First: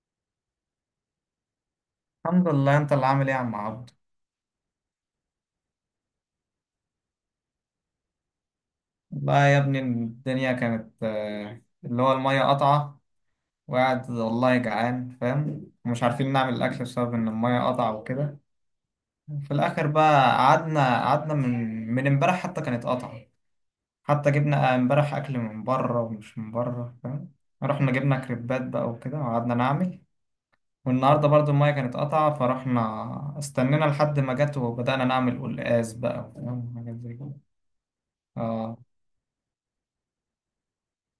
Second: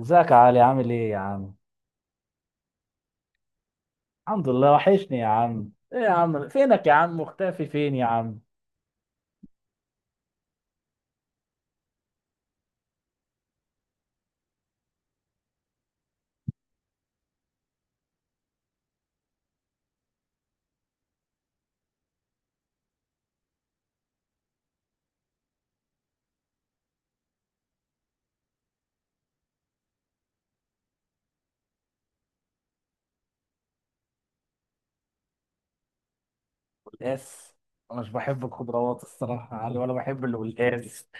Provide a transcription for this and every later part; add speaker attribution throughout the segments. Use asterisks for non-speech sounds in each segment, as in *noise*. Speaker 1: ازيك يا علي عامل ايه يا عم؟
Speaker 2: الحمد لله، انت اللي عامل ايه يا عم عبد؟
Speaker 1: الحمد لله وحشني يا عم، ايه يا عم؟ فينك يا عم؟ مختفي فين يا عم؟
Speaker 2: والله يا ابني الدنيا كانت اللي هو المية قطعة. وقاعد والله جعان فاهم ومش عارفين نعمل الاكل بسبب ان المية قطعة وكده. في الاخر بقى قعدنا قعدنا من امبارح حتى كانت قطعة. حتى جبنا امبارح اكل من بره ومش من بره فاهم. رحنا جبنا كريبات بقى وكده وقعدنا نعمل. والنهارده برضو المية كانت قطعة فرحنا استنينا لحد ما جت وبدأنا نعمل قلقاس بقى وفاهم حاجات زي كده.
Speaker 1: قلقاس، انا مش بحب
Speaker 2: اه.
Speaker 1: الخضروات الصراحة يا علي ولا بحب القلقاس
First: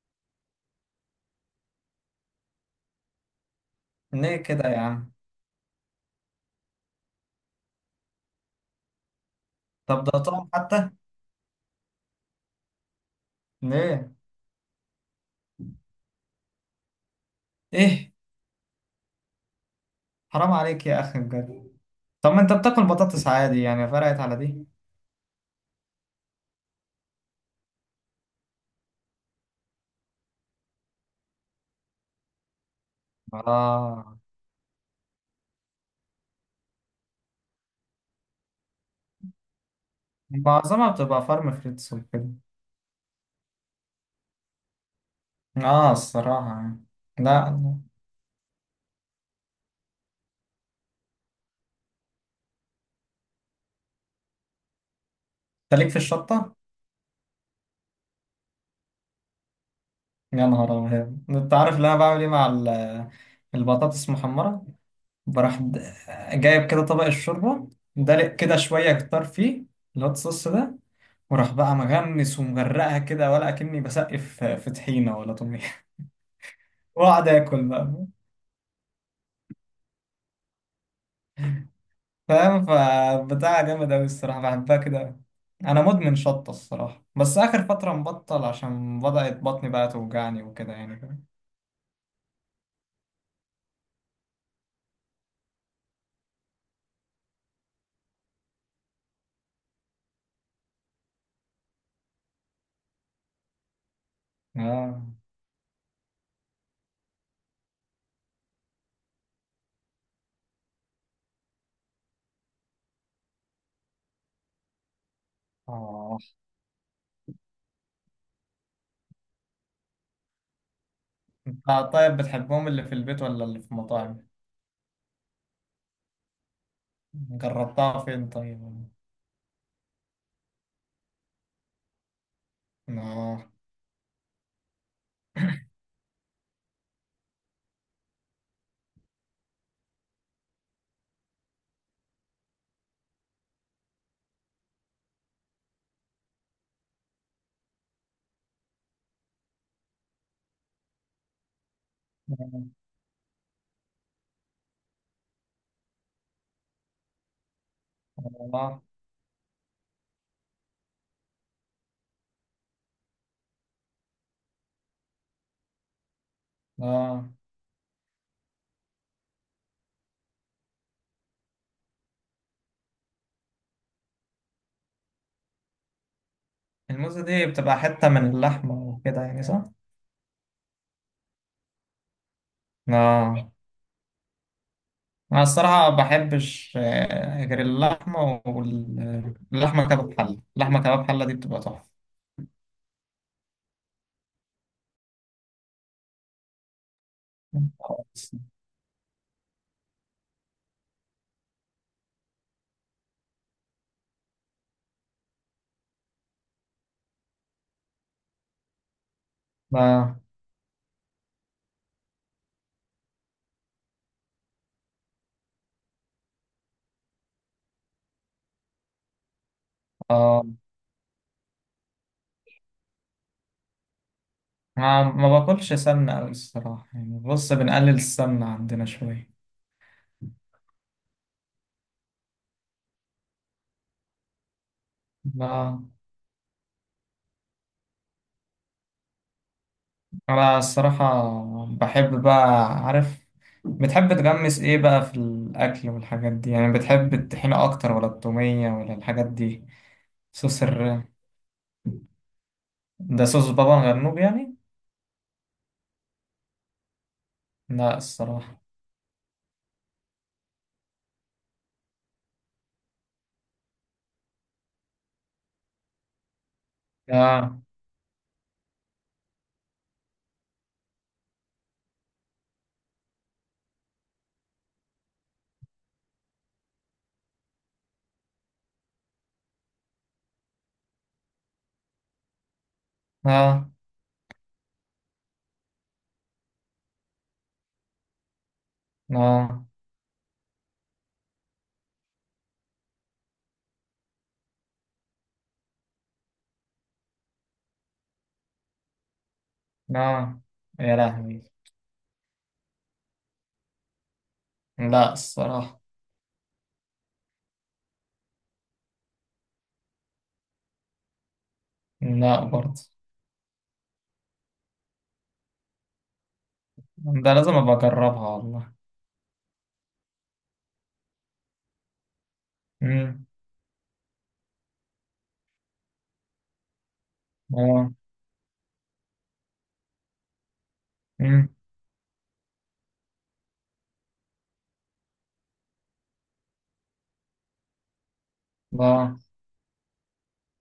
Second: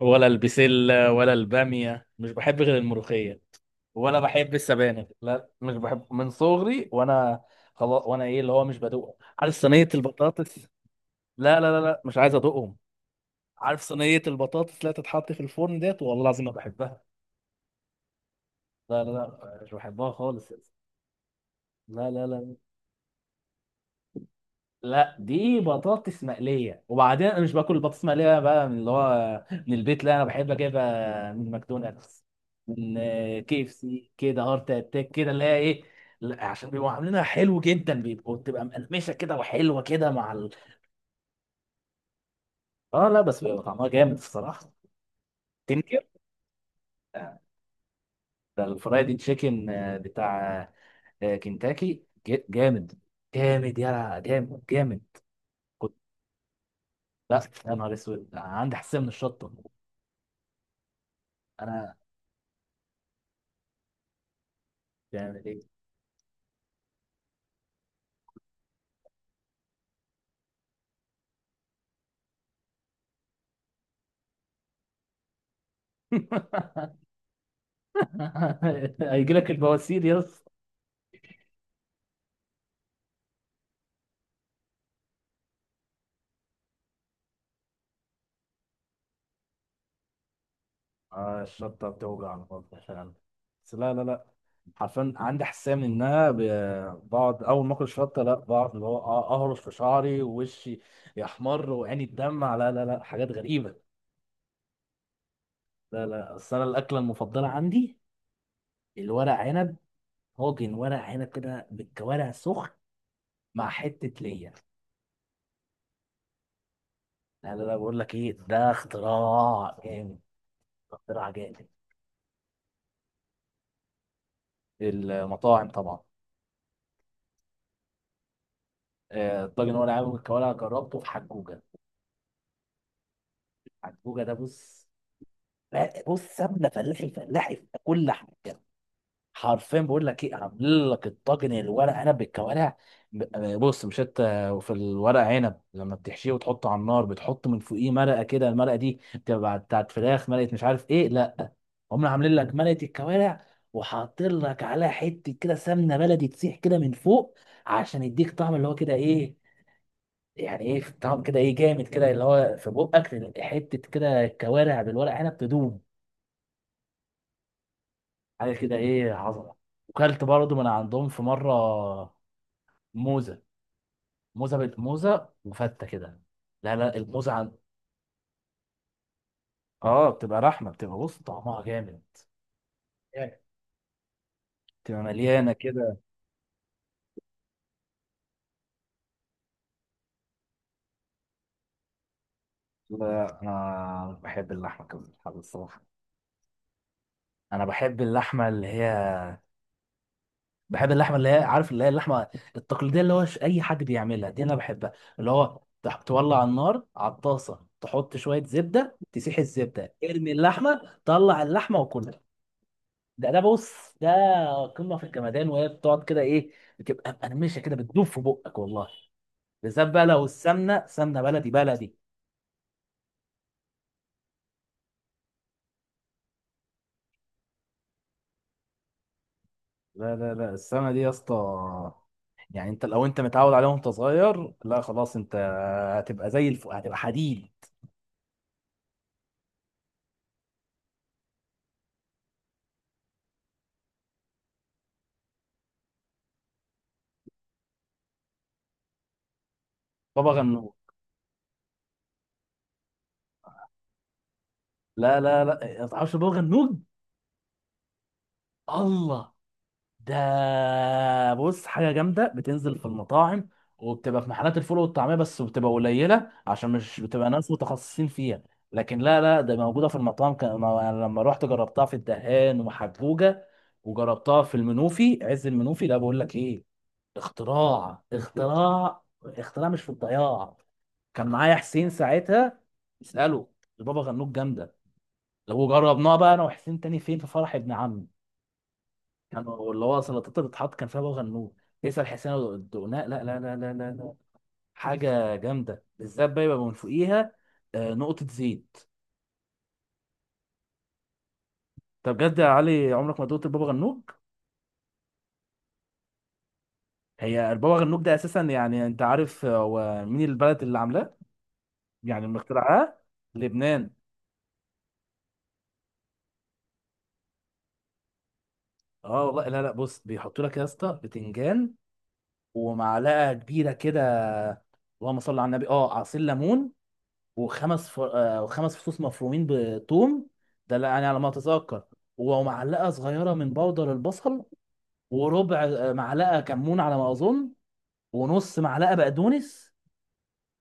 Speaker 1: ولا البسلة ولا البامية، مش بحب غير الملوخية، ولا
Speaker 2: ليه
Speaker 1: بحب
Speaker 2: كده يا
Speaker 1: السبانخ،
Speaker 2: عم؟
Speaker 1: لا مش بحب من صغري وانا خلاص. وانا ايه اللي هو مش بدوقهم. عارف صينية
Speaker 2: طب ده طعم
Speaker 1: البطاطس؟
Speaker 2: حتى.
Speaker 1: لا مش عايز ادوقهم. عارف
Speaker 2: ليه؟
Speaker 1: صينية البطاطس لا تتحط في الفرن ديت؟ والله العظيم ما بحبها.
Speaker 2: ايه؟
Speaker 1: لا مش بحبها خالص.
Speaker 2: حرام عليك يا اخي بجد.
Speaker 1: لا لا
Speaker 2: طب ما انت
Speaker 1: لا
Speaker 2: بتاكل بطاطس عادي يعني فرقت على دي.
Speaker 1: لا دي بطاطس مقليه، وبعدين انا مش باكل البطاطس المقليه بقى من اللي هو من البيت. لا، انا بحب اجيبها من ماكدونالدز، من كي اف سي
Speaker 2: اه.
Speaker 1: كده، هارت اتاك كده اللي هي ايه. لا، عشان بيبقوا عاملينها حلو جدا، بيبقوا بتبقى مقرمشه كده وحلوه كده مع ال...
Speaker 2: معظمها بتبقى فارم فريتس وكده.
Speaker 1: اه لا، بس بيبقى طعمها جامد الصراحه.
Speaker 2: اه
Speaker 1: تنكر،
Speaker 2: الصراحة يعني. لا انت.
Speaker 1: ده الفرايدي تشيكن بتاع كنتاكي جامد، جامد يا جامد جامد.
Speaker 2: ليك
Speaker 1: كنت.
Speaker 2: في الشطة.
Speaker 1: لا يا نهار اسود، عندي حساسيه من الشطه.
Speaker 2: يا نهار ابيض، انت عارف اللي
Speaker 1: انا
Speaker 2: انا بعمل ايه مع ال- البطاطس المحمرة؟
Speaker 1: بتعمل
Speaker 2: بروح
Speaker 1: ايه؟
Speaker 2: د- جايب كده طبق الشوربة. دلق كده شوية كتار فيه الهوت صوص ده. وراح بقى مغمس ومغرقها كده ولا اكني بسقف في طحينة ولا طمية *laughs* واقعد اكل بقى.
Speaker 1: *laughs* هيجي لك البواسير يا اسطى.
Speaker 2: فاهم فبتاع جامد أوي الصراحة، بحبها كده أوي. أنا مدمن شطة الصراحة، بس آخر فترة مبطل عشان بدأت بطني بقى توجعني وكده يعني فاهم.
Speaker 1: آه الشطه بتوجع على الفاضي فعلا، بس لا. حرفيا عندي حساسيه منها. بقعد اول ما اكل شطه، لا بقعد اللي هو اهرش في شعري ووشي، يحمر وعيني تدمع. لا حاجات غريبه.
Speaker 2: آه.
Speaker 1: لا بس انا الاكله المفضله عندي الورق عنب، طاجن ورق عنب كده بالكوارع سخن مع حته ليا.
Speaker 2: آه.
Speaker 1: لا بقول لك ايه، ده اختراع جامد، اختراع
Speaker 2: أنت.
Speaker 1: جامد.
Speaker 2: طيب بتحبهم اللي في البيت ولا اللي في المطاعم؟
Speaker 1: المطاعم طبعا.
Speaker 2: جربتها فين طيب؟
Speaker 1: الطاجن هو اللي عامل الكوارع، جربته في حجوجه.
Speaker 2: آه.
Speaker 1: حجوجه ده بص، لا بص، سمنه فلاحي فلاحي في كل حاجه. حرفيا بقول لك ايه، عامل لك الطاجن الورق عنب بالكوارع. بص مش انت في الورق عنب لما بتحشيه وتحطه على النار بتحط من فوقيه مرقه كده؟ المرقه دي بتبقى بتاعت فراخ، مرقه مش عارف ايه، لا. هم عاملين لك مرقه الكوارع، وحاطين لك عليها حته كده سمنه بلدي تسيح كده من فوق، عشان يديك طعم اللي هو
Speaker 2: آه.
Speaker 1: كده ايه، يعني ايه طعم كده ايه جامد كده، اللي هو في بقك حته كده كوارع بالورق عنب تدوم،
Speaker 2: آه.
Speaker 1: حاجه كده ايه عظمه. وكلت برضو من عندهم في مره موزه، موزه بالموزه وفته كده. لا لا
Speaker 2: الموزة
Speaker 1: الموزه
Speaker 2: دي
Speaker 1: عن...
Speaker 2: بتبقى حتة من اللحمة وكده يعني صح؟
Speaker 1: اه بتبقى رحمه، بتبقى بص طعمها جامد جامد.
Speaker 2: آه.
Speaker 1: بتبقى
Speaker 2: أنا
Speaker 1: مليانه
Speaker 2: الصراحة
Speaker 1: كده.
Speaker 2: ما بحبش غير اللحمة، واللحمة كباب حلة. اللحمة كباب حلة دي بتبقى تحفة.
Speaker 1: لا انا بحب اللحمه كده الصراحه. انا بحب
Speaker 2: خالص.
Speaker 1: اللحمه اللي هي، بحب اللحمه اللي هي عارف اللي هي اللحمه التقليديه، اللي هو اي حد بيعملها دي انا بحبها. اللي هو تولع النار على الطاسه، تحط شويه زبده، تسيح الزبده،
Speaker 2: ما.
Speaker 1: ارمي اللحمه، طلع اللحمه وكلها. ده بص، ده قمه في الجمدان. وهي بتقعد كده ايه، بتبقى مقرمشه كده، بتدوب في بقك والله، بالذات بقى لو
Speaker 2: آه.
Speaker 1: السمنه سمنه بلدي بلدي.
Speaker 2: ما باكلش سمنة أوي الصراحة يعني. بص، بنقلل السمنة عندنا شوية.
Speaker 1: لا السمنه دي يا اسطى، يعني انت لو انت متعود عليها وانت صغير، لا خلاص انت
Speaker 2: ما
Speaker 1: هتبقى زي الف... هتبقى حديد.
Speaker 2: أنا الصراحة بحب بقى عارف. بتحب تغمس إيه بقى في الأكل والحاجات دي؟ يعني بتحب الطحينة أكتر ولا التومية ولا الحاجات دي؟
Speaker 1: بابا
Speaker 2: صوص
Speaker 1: غنوج.
Speaker 2: الر. ده صوص بابا غنوج يعني؟
Speaker 1: لا ما تعرفش بابا غنوج؟
Speaker 2: لا الصراحة.
Speaker 1: الله. ده بص حاجه جامده، بتنزل في المطاعم وبتبقى في محلات الفول والطعميه، بس بتبقى قليله عشان مش بتبقى ناس
Speaker 2: لا
Speaker 1: متخصصين فيها. لكن لا لا، ده موجوده في المطاعم. كان ما- لما رحت جربتها في الدهان ومحجوجه، وجربتها في المنوفي عز المنوفي. لا بقول لك ايه، اختراع اختراع اختراع مش في الضياع. كان معايا حسين ساعتها، اساله.
Speaker 2: لا
Speaker 1: البابا غنوج جامده. لو جربناها بقى انا وحسين تاني فين، في فرح ابن عمي،
Speaker 2: لا
Speaker 1: كانوا اللي هو سلطات اللي بتتحط كان فيها بابا غنوج. تسأل حسين لو دقناه. لا، حاجة جامدة، بالذات بقى يبقى من فوقيها نقطة زيت.
Speaker 2: لا. يا لهوي.
Speaker 1: طب بجد يا علي عمرك ما دقت البابا غنوج؟
Speaker 2: لا الصراحة.
Speaker 1: هي البابا غنوج ده اساسا، يعني انت عارف هو مين البلد اللي عاملاه، يعني اللي
Speaker 2: لا برضه.
Speaker 1: مخترعاه؟ لبنان.
Speaker 2: ده لازم أبقى أجربها والله.
Speaker 1: اه والله. لا لا بص، بيحطوا لك يا اسطى بتنجان
Speaker 2: مم.
Speaker 1: ومعلقة كبيرة كده، اللهم صل على النبي، اه عصير ليمون، وخمس
Speaker 2: اه.
Speaker 1: ف... وخمس فصوص مفرومين بثوم. ده لا- يعني على ما
Speaker 2: مم.
Speaker 1: اتذكر. ومعلقه صغيره من بودر البصل، وربع معلقه كمون على ما اظن، ونص معلقه
Speaker 2: لا
Speaker 1: بقدونس،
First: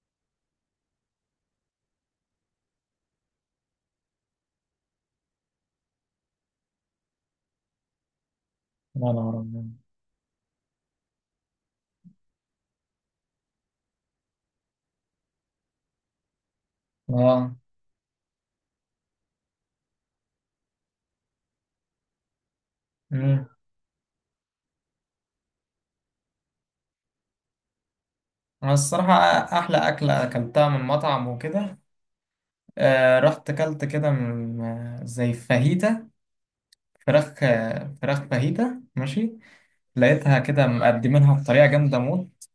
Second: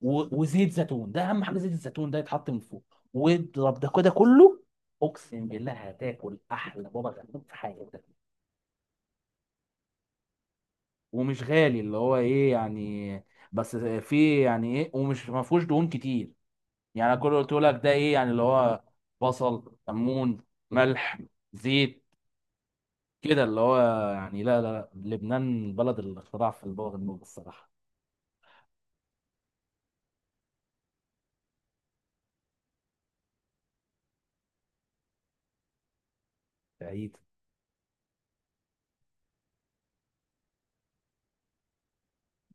Speaker 1: و... وزيت زيتون، ده اهم حاجه زيت الزيتون ده يتحط من فوق. واضرب ده كده كله، اقسم بالله هتاكل احلى بابا غنوج في حياتك.
Speaker 2: لا لا لا
Speaker 1: ومش غالي اللي هو ايه يعني، بس في يعني ايه، ومش ما فيهوش دهون كتير. يعني كل اللي
Speaker 2: لا.
Speaker 1: قلته لك ده ايه، يعني اللي هو بصل، كمون، ملح، زيت كده
Speaker 2: مم.
Speaker 1: اللي هو يعني. لا لبنان بلد الاختراع في البوغ الموج الصراحه.
Speaker 2: انا الصراحه احلى اكله اكلتها من مطعم وكده. آه، رحت اكلت كده من زي فاهيتا.
Speaker 1: بعيد.
Speaker 2: فراخ فراخ فاهيتا ماشي. لقيتها كده مقدمينها بطريقه جامده موت.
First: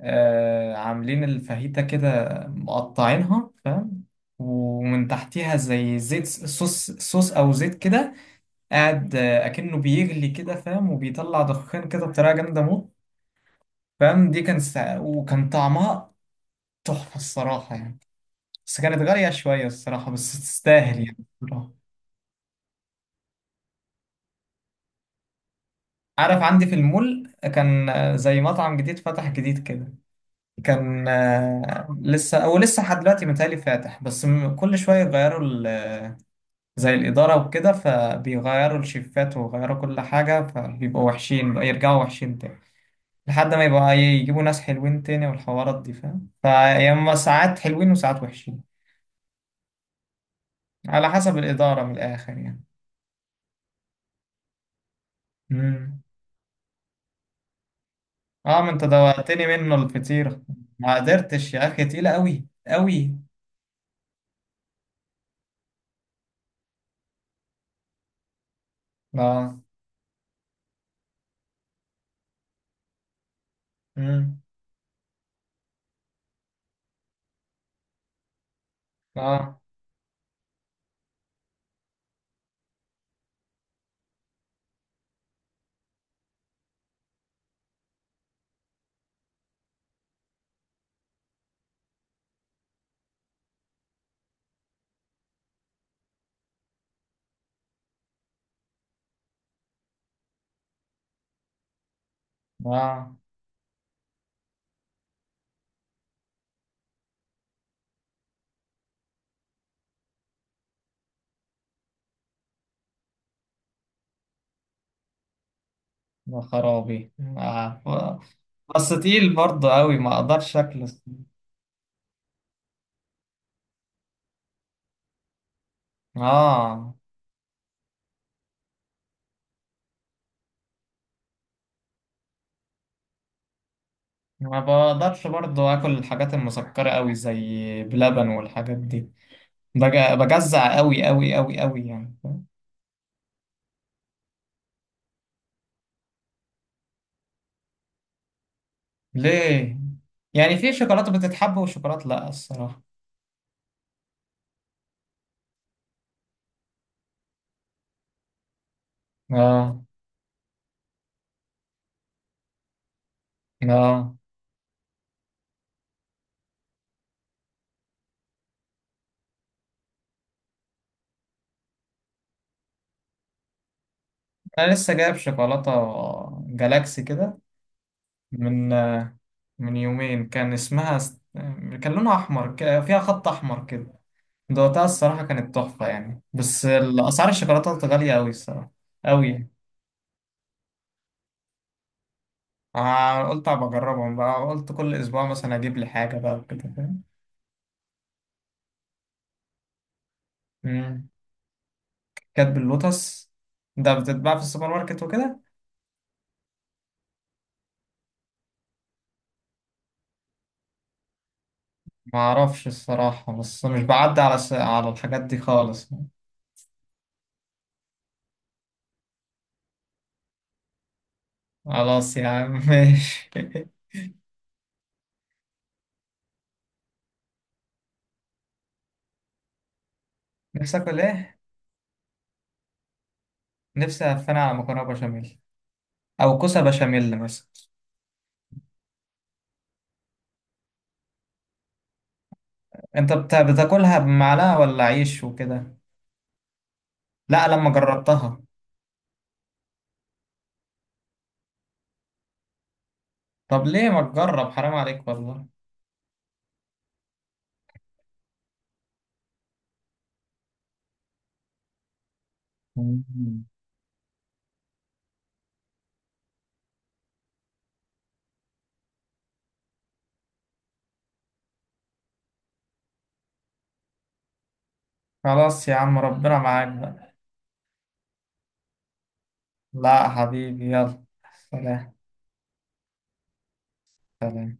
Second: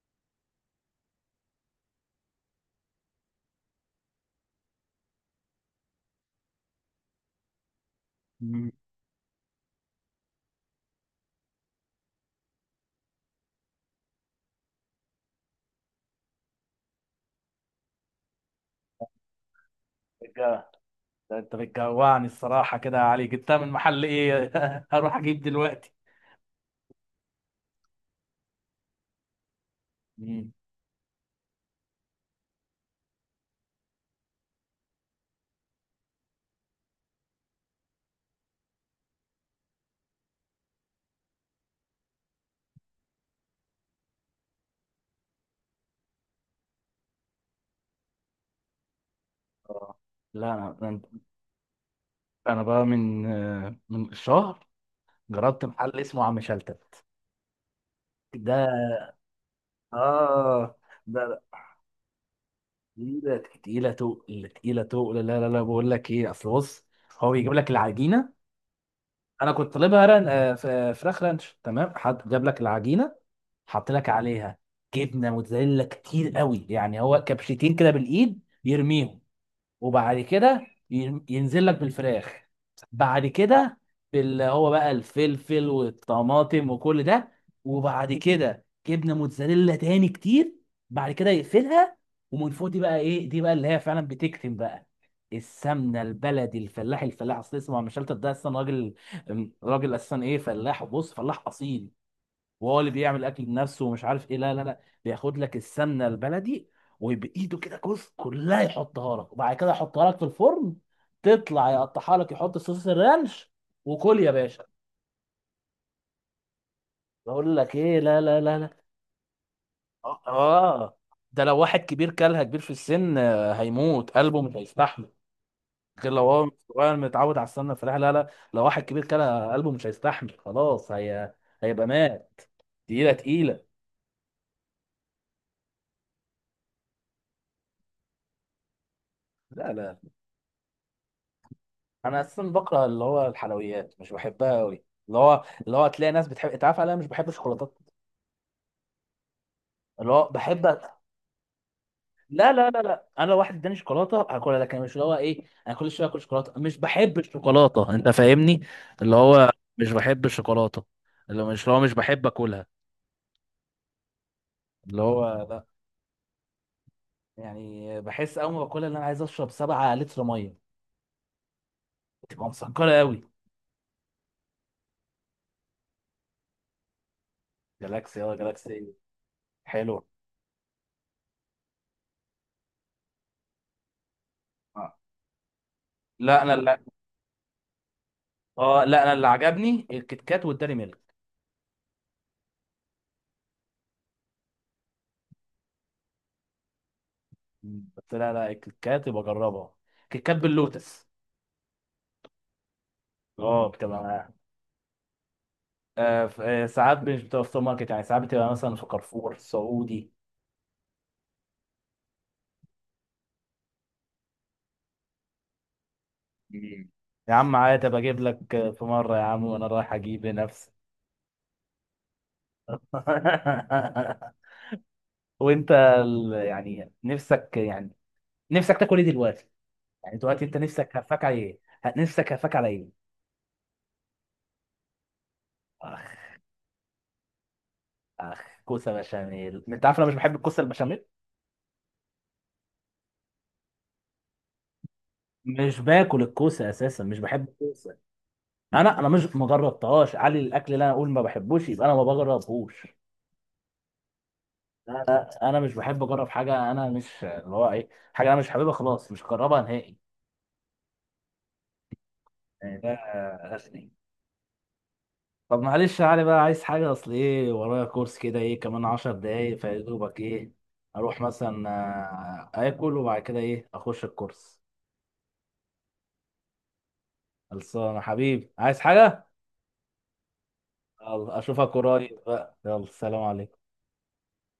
Speaker 2: آه، عاملين الفاهيتا كده مقطعينها فاهم. ومن تحتيها زي زيت صوص صوص او زيت كده.
Speaker 1: مم.
Speaker 2: قاعد اكنه بيغلي كده فاهم، وبيطلع دخان كده بطريقه جامده موت. فاهم، دي كان سا... وكان طعمها تحفة الصراحة يعني. بس كانت غالية شوية الصراحة، بس
Speaker 1: بتجوع.
Speaker 2: تستاهل يعني
Speaker 1: ده انت
Speaker 2: الصراحة.
Speaker 1: بتجوعني الصراحه كده يا علي. جبتها من محل ايه؟ *laughs* هروح اجيب دلوقتي.
Speaker 2: عارف عندي في المول كان زي مطعم جديد فتح جديد كده.
Speaker 1: مم.
Speaker 2: كان لسه او لسه لحد دلوقتي متهيألي فاتح، بس م- كل شوية يغيروا ال... زي الإدارة وكده، فبيغيروا الشيفات ويغيروا كل حاجة، فبيبقوا وحشين بقى يرجعوا وحشين تاني. لحد ما يبقى يجيبوا ناس حلوين تاني والحوارات دي فاهم، فيا إما ساعات حلوين وساعات وحشين.
Speaker 1: آه. لا انا
Speaker 2: على حسب الإدارة من الآخر
Speaker 1: انا
Speaker 2: يعني.
Speaker 1: بقى من من شهر جربت محل
Speaker 2: مم.
Speaker 1: اسمه عم شلتت. ده
Speaker 2: اه، ما انت دوقتني منه الفطير.
Speaker 1: اه،
Speaker 2: ما
Speaker 1: ده
Speaker 2: قدرتش يا اخي، تقيله قوي قوي.
Speaker 1: تقيلة تقيلة تقل تقيلة تقل. لا بقول لك ايه اصل بص، هو بيجيب لك العجينة. انا
Speaker 2: اه.
Speaker 1: كنت طالبها ران... فراخ رانش تمام. حد جاب لك العجينة، حط لك
Speaker 2: مم.
Speaker 1: عليها جبنة موتزاريلا كتير قوي، يعني هو كبشتين كده بالايد بيرميهم.
Speaker 2: اه.
Speaker 1: وبعد كده ينزل لك بالفراخ. بعد كده هو بقى الفلفل والطماطم وكل ده. وبعد كده جبنه موتزاريلا تاني كتير. بعد كده يقفلها. ومن فوق دي بقى ايه، دي بقى اللي هي فعلا بتكتم بقى، السمنه البلدي. الفلاح الفلاح اصل اسمه، مش ده اصلا راجل، راجل اساسا ايه فلاح، وبص فلاح اصيل، وهو اللي
Speaker 2: اه.
Speaker 1: بيعمل اكل بنفسه ومش عارف ايه. لا بياخد لك السمنه البلدي، وبايده كده جزء كلها يحطها لك، وبعد كده يحطها لك في الفرن. تطلع يقطعها لك، يحط صوص الرانش، وكل يا باشا.
Speaker 2: يا خرابي.
Speaker 1: بقول لك
Speaker 2: آه.
Speaker 1: ايه لا.
Speaker 2: ف-. بس تقيل برضه قوي، ما
Speaker 1: اه
Speaker 2: اقدرش اكله.
Speaker 1: آه. ده لو واحد كبير كلها، كبير في السن، هيموت، قلبه مش هيستحمل. غير لو هو
Speaker 2: اه.
Speaker 1: صغير متعود على السمنه الفلاحي. لا لا، لو واحد كبير كلها قلبه مش هيستحمل، خلاص هي هيبقى مات. تقيله تقيله.
Speaker 2: ما بقدرش برضه اكل الحاجات المسكره قوي زي بلبن والحاجات دي.
Speaker 1: لا لا،
Speaker 2: بج- بجزع قوي قوي قوي قوي يعني
Speaker 1: انا اساسا
Speaker 2: فاهم؟
Speaker 1: بكره اللي هو الحلويات، مش بحبها قوي. اللي هو اللي هو تلاقي ناس بتحب، انت عارف انا مش بحب الشوكولاتات.
Speaker 2: ليه؟
Speaker 1: اللي هو
Speaker 2: يعني
Speaker 1: بحب.
Speaker 2: في شوكولاته بتتحب وشوكولاته لا
Speaker 1: لا لا لا
Speaker 2: الصراحه.
Speaker 1: لا انا لو واحد اداني شوكولاته هاكلها، لكن مش اللي هو ايه انا كل شويه اكل شوكولاته. مش بحب الشوكولاته، انت فاهمني؟ اللي هو
Speaker 2: اه.
Speaker 1: مش بحب الشوكولاته. اللي هو مش، اللي هو مش بحب اكلها.
Speaker 2: اه.
Speaker 1: اللي هو لا، يعني بحس اول ما باكلها ان انا عايز اشرب 7 لتر ميه، بتبقى مسكره قوي.
Speaker 2: انا لسه جايب شوكولاته جالاكسي كده.
Speaker 1: جالاكسي، اه
Speaker 2: من
Speaker 1: جالاكسي.
Speaker 2: من
Speaker 1: حلو.
Speaker 2: يومين كان اسمها س-. كان لونها احمر ك- فيها خط احمر كده. دوقتها
Speaker 1: آه.
Speaker 2: الصراحه كانت تحفه يعني،
Speaker 1: لا انا
Speaker 2: بس
Speaker 1: لا.
Speaker 2: اسعار الشوكولاته غاليه قوي الصراحه.
Speaker 1: اه لا انا اللي
Speaker 2: قوي.
Speaker 1: عجبني الكيت كات والداري ميلك.
Speaker 2: قلت ابقى اجربهم بقى، قلت كل اسبوع مثلا اجيب لي حاجه بقى وكده فاهم.
Speaker 1: مم. قلت لها لا الكيكات يبقى جربها، كيكات باللوتس.
Speaker 2: مم. كانت باللوتس.
Speaker 1: اه مم.
Speaker 2: ده
Speaker 1: بتبقى
Speaker 2: بتتباع في السوبر ماركت وكده.
Speaker 1: ساعات مش بتبقى في سوبر ماركت، يعني ساعات بتبقى مثلا في كارفور سعودي.
Speaker 2: ما اعرفش الصراحه، بس مش بعدي على س... على الحاجات دي خالص.
Speaker 1: مم. يا عم عادي ابقى اجيب لك في مره يا عم وانا رايح اجيب لنفسي.
Speaker 2: خلاص يا عم ماشي *laughs*
Speaker 1: *laughs* وانت يعني نفسك، يعني نفسك تاكل ايه دلوقتي؟ يعني دلوقتي انت
Speaker 2: نفسك
Speaker 1: نفسك
Speaker 2: ولا
Speaker 1: هفاك على
Speaker 2: ايه؟
Speaker 1: ايه؟ نفسك هفاك على ايه؟
Speaker 2: نفسي أفنى على مكرونة بشاميل.
Speaker 1: اخ.
Speaker 2: أو كوسة بشاميل مثلا.
Speaker 1: اخ كوسه بشاميل، انت عارف انا مش بحب الكوسه البشاميل؟
Speaker 2: أنت بتا- بتاكلها بمعلقة ولا عيش وكده؟
Speaker 1: مش باكل الكوسه اساسا، مش بحب
Speaker 2: لا لما
Speaker 1: الكوسه.
Speaker 2: جربتها.
Speaker 1: انا مش ما جربتهاش، علي الاكل اللي انا اقول ما بحبوش يبقى انا ما بجربهوش.
Speaker 2: طب ليه ما تجرب؟ حرام
Speaker 1: لا
Speaker 2: عليك
Speaker 1: لا
Speaker 2: والله.
Speaker 1: انا مش بحب اجرب حاجه، انا مش اللي هو ايه، حاجه انا مش حاببها خلاص مش هجربها نهائي. يعني ده
Speaker 2: مم.
Speaker 1: غشني. طب معلش يا علي بقى، عايز حاجه؟ اصل ايه، ورايا كورس كده ايه كمان عشر دقايق، فيا دوبك ايه اروح مثلا اكل وبعد كده ايه اخش الكورس.
Speaker 2: خلاص يا عم ربنا معاك بقى.
Speaker 1: خلصانه حبيبي، عايز حاجه؟
Speaker 2: لا حبيبي يلا.
Speaker 1: يلا، اشوفك
Speaker 2: سلام.
Speaker 1: قريب بقى. يلا سلام عليكم.
Speaker 2: سلام.